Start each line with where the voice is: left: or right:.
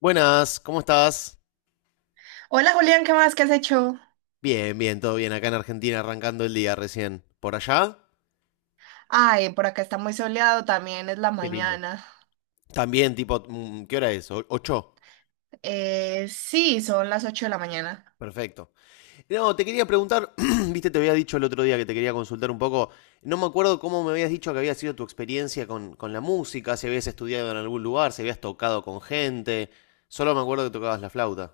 left: Buenas, ¿cómo estás?
right: Hola Julián, ¿qué más? ¿Qué has hecho?
left: Bien, bien, todo bien. Acá en Argentina arrancando el día recién. ¿Por allá?
right: Ay, por acá está muy soleado, también es la
left: Qué lindo.
right: mañana.
left: También, tipo, ¿qué hora es? ¿Ocho?
right: Sí, son las 8 de la mañana.
left: Perfecto. No, te quería preguntar, viste, te había dicho el otro día que te quería consultar un poco. No me acuerdo cómo me habías dicho que había sido tu experiencia con la música, si habías estudiado en algún lugar, si habías tocado con gente. Solo me acuerdo que tocabas la flauta.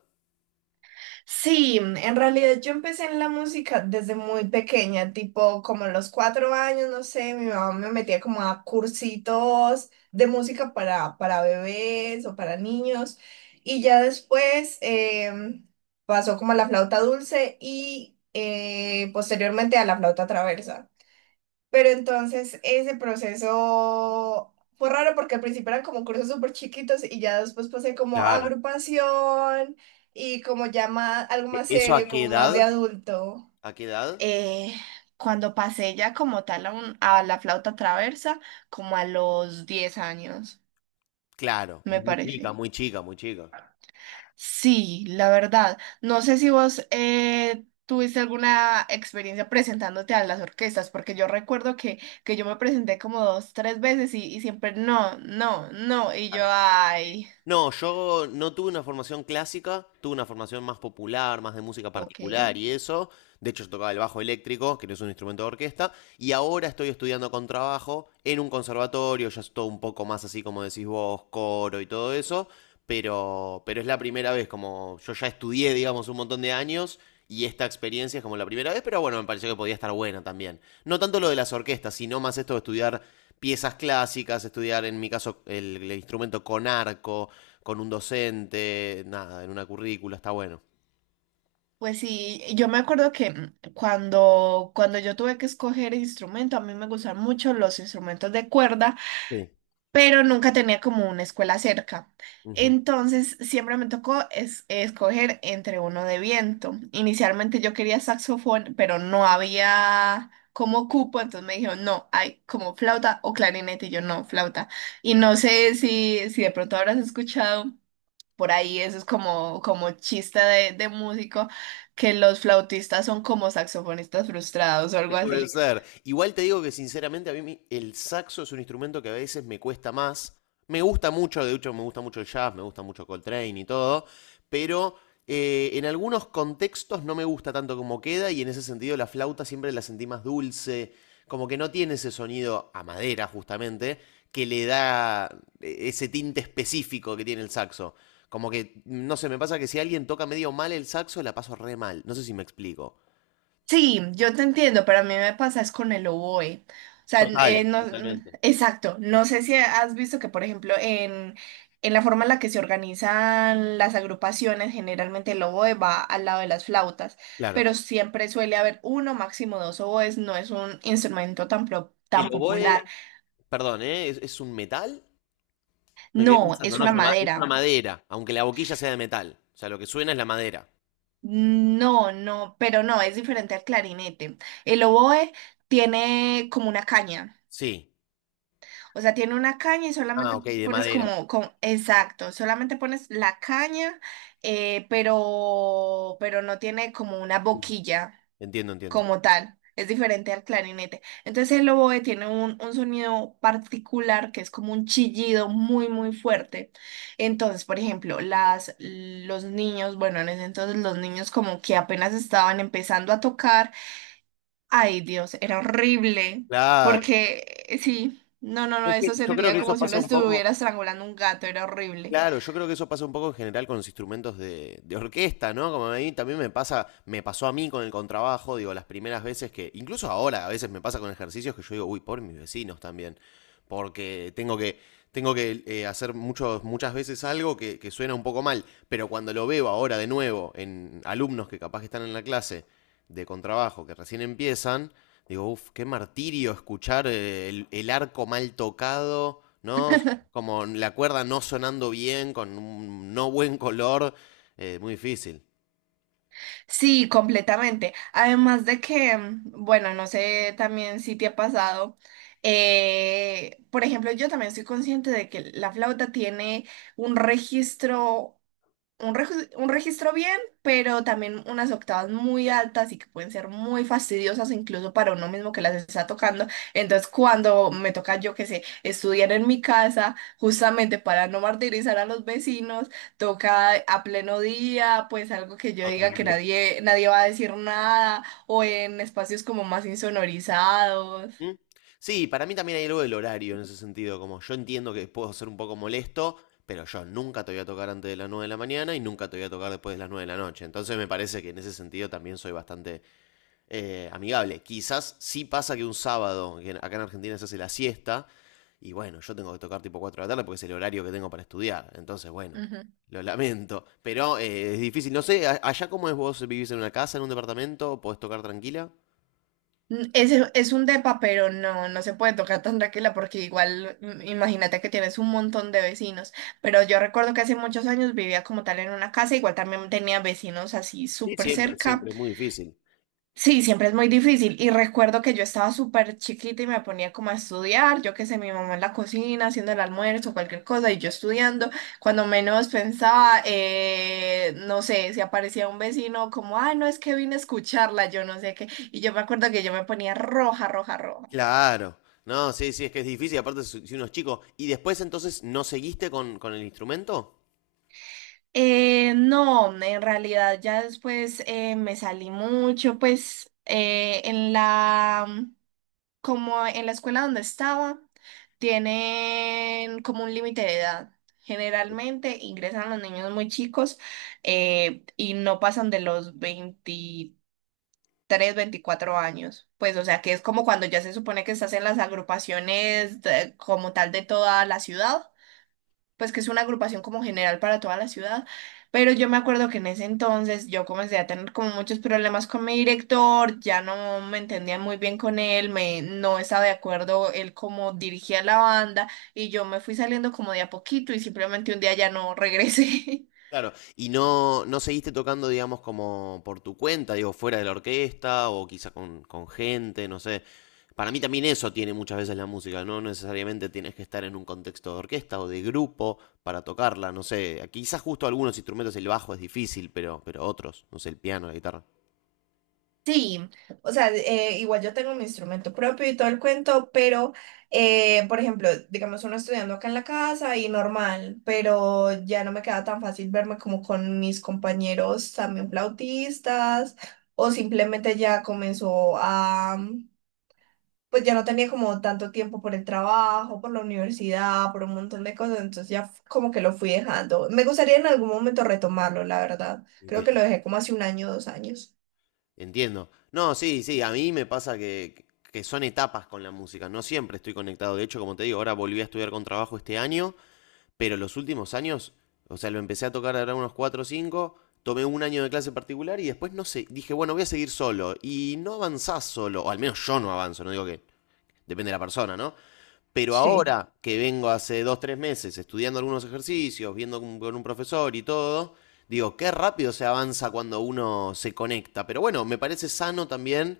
right: Sí, en realidad yo empecé en la música desde muy pequeña, tipo como a los 4 años, no sé, mi mamá me metía como a cursitos de música para bebés o para niños. Y ya después pasó como a la flauta dulce y posteriormente a la flauta traversa. Pero entonces ese proceso fue raro porque al principio eran como cursos súper chiquitos y ya después pasé como a
left: Claro.
right: agrupación y como ya más, algo más
left: ¿Eso a
right: serio,
left: qué
right: como más de
left: edad?
right: adulto.
left: ¿A qué edad?
right: eh, Cuando pasé ya como tal a la flauta traversa, como a los 10 años,
left: Claro,
right: me
left: muy chica,
right: parece.
left: muy chica, muy chica.
right: Sí, la verdad. No sé si vos tuviste alguna experiencia presentándote a las orquestas, porque yo recuerdo que, yo me presenté como dos, tres veces y siempre no, no, no. Y yo, ay,
left: No, yo no tuve una formación clásica, tuve una formación más popular, más de música
right: ok.
left: particular y eso. De hecho, yo tocaba el bajo eléctrico, que no es un instrumento de orquesta, y ahora estoy estudiando contrabajo en un conservatorio, ya es todo un poco más así como decís vos, coro y todo eso, pero es la primera vez, como yo ya estudié, digamos, un montón de años, y esta experiencia es como la primera vez, pero bueno, me pareció que podía estar buena también. No tanto lo de las orquestas, sino más esto de estudiar piezas clásicas, estudiar en mi caso el instrumento con arco, con un docente, nada, en una currícula, está bueno.
right: Pues sí, yo me acuerdo que cuando yo tuve que escoger instrumento, a mí me gustan mucho los instrumentos de cuerda.
left: Sí.
right: Pero nunca tenía como una escuela cerca.
left: Ujú.
right: Entonces siempre me tocó escoger entre uno de viento. Inicialmente yo quería saxofón, pero no había como cupo, entonces me dijeron, no, hay como flauta o clarinete, y yo no, flauta. Y no sé si de pronto habrás escuchado por ahí, eso es como, como chiste de músico, que los flautistas son como saxofonistas frustrados o algo
left: Puede
right: así.
left: ser. Igual te digo que sinceramente a mí el saxo es un instrumento que a veces me cuesta más. Me gusta mucho, de hecho me gusta mucho el jazz, me gusta mucho Coltrane y todo, pero en algunos contextos no me gusta tanto como queda y en ese sentido la flauta siempre la sentí más dulce, como que no tiene ese sonido a madera justamente que le da ese tinte específico que tiene el saxo. Como que, no sé, me pasa que si alguien toca medio mal el saxo, la paso re mal. No sé si me explico.
right: Sí, yo te entiendo, pero a mí me pasa es con el oboe. O sea,
left: Total,
right: no,
left: totalmente.
right: exacto. No sé si has visto que, por ejemplo, en la forma en la que se organizan las agrupaciones, generalmente el oboe va al lado de las flautas,
left: Claro.
right: pero siempre suele haber uno, máximo dos oboes. No es un instrumento
left: El
right: tan
left: oboe,
right: popular.
left: perdón, ¿eh? ¿Es un metal? Me quedé
right: No,
left: pensando,
right: es
left: no, es
right: una
left: una, es una
right: madera.
left: madera, aunque la boquilla sea de metal. O sea, lo que suena es la madera.
right: No, no, pero no, es diferente al clarinete. El oboe tiene como una caña.
left: Sí.
right: O sea, tiene una caña y
left: Ah,
right: solamente
left: ok, de
right: pones
left: madera.
right: como, exacto, solamente pones la caña, pero no tiene como una boquilla
left: Entiendo, entiendo.
right: como tal. Es diferente al clarinete. Entonces el oboe tiene un sonido particular que es como un chillido muy, muy fuerte. Entonces, por ejemplo, los niños, bueno, en ese entonces los niños como que apenas estaban empezando a tocar. Ay, Dios, era horrible.
left: Claro.
right: Porque sí, no, no, no, eso
left: Yo creo
right: sentía
left: que eso
right: como si uno
left: pasa un poco
right: estuviera estrangulando un gato, era horrible.
left: Claro, yo creo que eso pasa un poco en general con los instrumentos de orquesta, ¿no? Como a mí también me pasa, me pasó a mí con el contrabajo, digo, las primeras veces que, incluso ahora a veces me pasa con ejercicios que yo digo, uy, por mis vecinos también, porque tengo que hacer muchos, muchas veces algo que suena un poco mal, pero cuando lo veo ahora de nuevo en alumnos que capaz que están en la clase de contrabajo, que recién empiezan, digo, uff, qué martirio escuchar el arco mal tocado, ¿no? Como la cuerda no sonando bien, con un no buen color, muy difícil.
right: Sí, completamente. Además de que, bueno, no sé también si te ha pasado. Por ejemplo, yo también soy consciente de que la flauta tiene un registro. Un registro bien, pero también unas octavas muy altas y que pueden ser muy fastidiosas incluso para uno mismo que las está tocando. Entonces, cuando me toca, yo que sé, estudiar en mi casa, justamente para no martirizar a los vecinos, toca a pleno día, pues algo que yo diga que
left: Totalmente.
right: nadie, nadie va a decir nada, o en espacios como más insonorizados.
left: ¿Mm? Sí, para mí también hay algo del horario en ese sentido, como yo entiendo que puedo ser un poco molesto, pero yo nunca te voy a tocar antes de las 9 de la mañana y nunca te voy a tocar después de las 9 de la noche. Entonces me parece que en ese sentido también soy bastante amigable. Quizás sí pasa que un sábado, que acá en Argentina se hace la siesta, y bueno, yo tengo que tocar tipo 4 de la tarde porque es el horario que tengo para estudiar. Entonces, bueno, lo lamento. Pero es difícil. No sé, allá cómo es, vos vivís en una casa, en un departamento, podés tocar tranquila.
right: Es un depa, pero no, no se puede tocar tan tranquila porque igual imagínate que tienes un montón de vecinos. Pero yo recuerdo que hace muchos años vivía como tal en una casa, igual también tenía vecinos así
left: Sí, sí,
right: súper
left: siempre, sí,
right: cerca.
left: siempre es muy difícil.
right: Sí, siempre es muy difícil. Y recuerdo que yo estaba súper chiquita y me ponía como a estudiar, yo qué sé, mi mamá en la cocina haciendo el almuerzo, cualquier cosa, y yo estudiando. Cuando menos pensaba, no sé, si aparecía un vecino como, ay, no, es que vine a escucharla, yo no sé qué. Y yo me acuerdo que yo me ponía roja, roja, roja.
left: Claro. No, sí, sí, es que es difícil. Aparte, si uno es chico. ¿Y después entonces no seguiste con el instrumento?
right: No, en realidad ya después me salí mucho, pues en la como en la escuela donde estaba, tienen como un límite de edad. Generalmente ingresan los niños muy chicos y no pasan de los 23 24 años. Pues, o sea, que es como cuando ya se supone que estás en las agrupaciones como tal de toda la ciudad, pues que es una agrupación como general para toda la ciudad, pero yo me acuerdo que en ese entonces yo comencé a tener como muchos problemas con mi director, ya no me entendía muy bien con él, me no estaba de acuerdo él cómo dirigía la banda y yo me fui saliendo como de a poquito y simplemente un día ya no regresé.
left: Claro, y no, no seguiste tocando, digamos, como por tu cuenta, digo, fuera de la orquesta o quizá con gente, no sé. Para mí también eso tiene muchas veces la música, no necesariamente tienes que estar en un contexto de orquesta o de grupo para tocarla, no sé. Quizás justo algunos instrumentos, el bajo es difícil, pero otros, no sé, el piano, la guitarra.
right: Sí, o sea, igual yo tengo mi instrumento propio y todo el cuento, pero, por ejemplo, digamos uno estudiando acá en la casa y normal, pero ya no me queda tan fácil verme como con mis compañeros también flautistas o simplemente ya comenzó a, pues ya no tenía como tanto tiempo por el trabajo, por la universidad, por un montón de cosas, entonces ya como que lo fui dejando. Me gustaría en algún momento retomarlo, la verdad. Creo que
left: Entiendo.
right: lo dejé como hace un año, dos años.
left: Entiendo. No, sí, sí, a mí me pasa que son etapas con la música, no siempre estoy conectado. De hecho, como te digo, ahora volví a estudiar con trabajo este año. Pero los últimos años, o sea, lo empecé a tocar ahora unos 4 o 5, tomé un año de clase particular y después no sé, dije, bueno, voy a seguir solo. Y no avanzás solo, o al menos yo no avanzo, no digo que depende de la persona, ¿no? Pero
right: Sí.
left: ahora que vengo hace dos, tres meses estudiando algunos ejercicios, viendo con un profesor y todo, digo, qué rápido se avanza cuando uno se conecta. Pero bueno, me parece sano también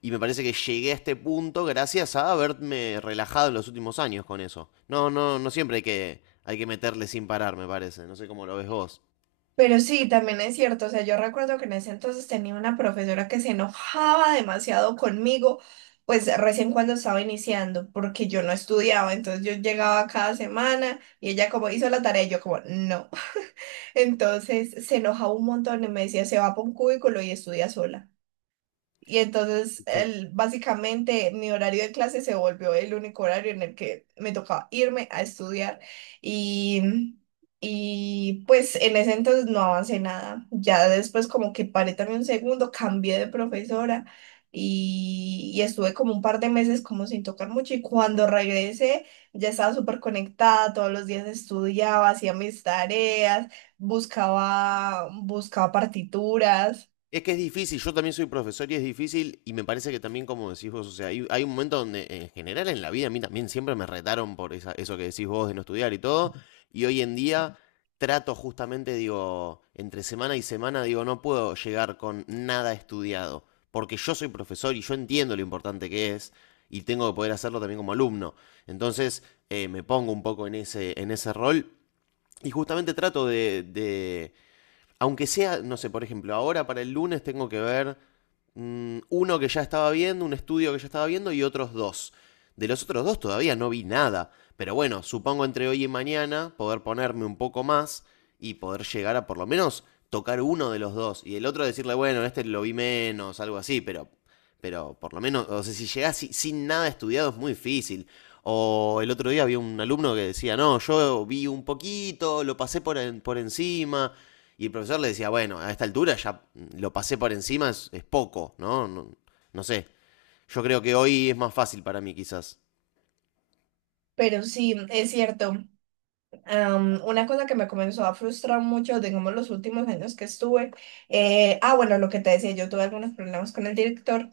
left: y me parece que llegué a este punto gracias a haberme relajado en los últimos años con eso. No, no, no siempre hay que meterle sin parar, me parece. No sé cómo lo ves vos.
right: Pero sí, también es cierto, o sea, yo recuerdo que en ese entonces tenía una profesora que se enojaba demasiado conmigo, pues recién cuando estaba iniciando, porque yo no estudiaba, entonces yo llegaba cada semana y ella como hizo la tarea y yo como no. Entonces se enojaba un montón y me decía, se va para un cubículo y estudia sola. Y entonces,
left: Sí.
right: básicamente, mi horario de clase se volvió el único horario en el que me tocaba irme a estudiar. Y, y pues en ese entonces no avancé nada. Ya después como que paré también un segundo, cambié de profesora y estuve como un par de meses como sin tocar mucho. Y cuando regresé, ya estaba súper conectada, todos los días estudiaba, hacía mis tareas, buscaba, buscaba partituras.
left: Es que es difícil, yo también soy profesor y es difícil, y me parece que también, como decís vos, o sea, hay un momento donde en general en la vida a mí también siempre me retaron por eso que decís vos de no estudiar y todo, y hoy en día trato justamente, digo, entre semana y semana, digo, no puedo llegar con nada estudiado, porque yo soy profesor y yo entiendo lo importante que es, y tengo que poder hacerlo también como alumno. Entonces, me pongo un poco en ese rol, y justamente trato aunque sea, no sé, por ejemplo, ahora para el lunes tengo que ver uno que ya estaba viendo, un estudio que ya estaba viendo y otros dos. De los otros dos todavía no vi nada, pero bueno, supongo entre hoy y mañana poder ponerme un poco más y poder llegar a por lo menos tocar uno de los dos y el otro decirle, bueno, este lo vi menos, algo así, pero por lo menos, o sea, si llegás sin nada estudiado es muy difícil. O el otro día había un alumno que decía, no, yo vi un poquito, lo pasé por encima, y el profesor le decía, bueno, a esta altura ya lo pasé por encima, es poco, ¿no? ¿No? No sé. Yo creo que hoy es más fácil para mí, quizás.
right: Pero sí, es cierto. Una cosa que me comenzó a frustrar mucho, digamos, los últimos años que estuve, bueno, lo que te decía, yo tuve algunos problemas con el director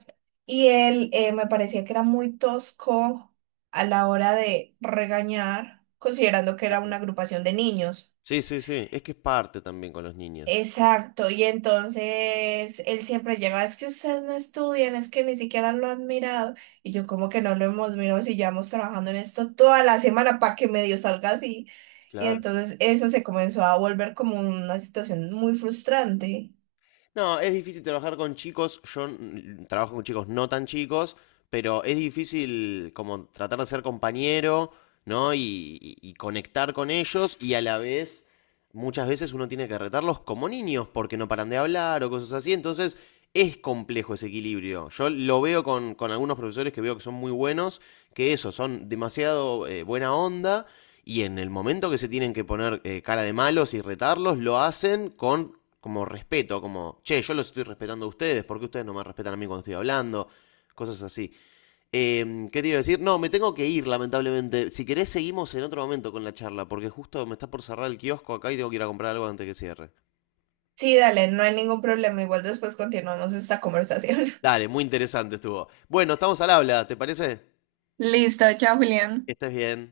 right: y él me parecía que era muy tosco a la hora de regañar, considerando que era una
left: Claro.
right: agrupación de niños.
left: Sí, sí, sí. Es que es parte también con los niños.
right: Exacto, y entonces él siempre lleva, es que ustedes no estudian, es que ni siquiera lo han mirado. Y yo como que no lo hemos mirado si llevamos trabajando en esto toda la semana para que medio salga así. Y
left: Claro.
right: entonces eso se comenzó a volver como una situación muy frustrante.
left: No, es difícil trabajar con chicos. Yo trabajo con chicos no tan chicos, pero es difícil como tratar de ser compañero, ¿no? Y conectar con ellos y a la vez muchas veces uno tiene que retarlos como niños porque no paran de hablar o cosas así. Entonces es complejo ese equilibrio. Yo lo veo con algunos profesores que veo que son muy buenos, que eso, son demasiado buena onda. Y en el momento que se tienen que poner cara de malos y retarlos, lo hacen con como respeto, como, che, yo los estoy respetando a ustedes, ¿por qué ustedes no me respetan a mí cuando estoy hablando? Cosas así. ¿Qué te iba a decir? No, me tengo que ir, lamentablemente. Si querés, seguimos en otro momento con la charla, porque justo me está por cerrar el kiosco acá y tengo que ir a comprar algo antes que cierre.
right: Sí, dale, no hay ningún problema, igual después continuamos esta conversación.
left: Dale, muy interesante estuvo. Bueno, estamos al habla, ¿te parece?
right: Listo, chao, Julián.
left: Que estés bien.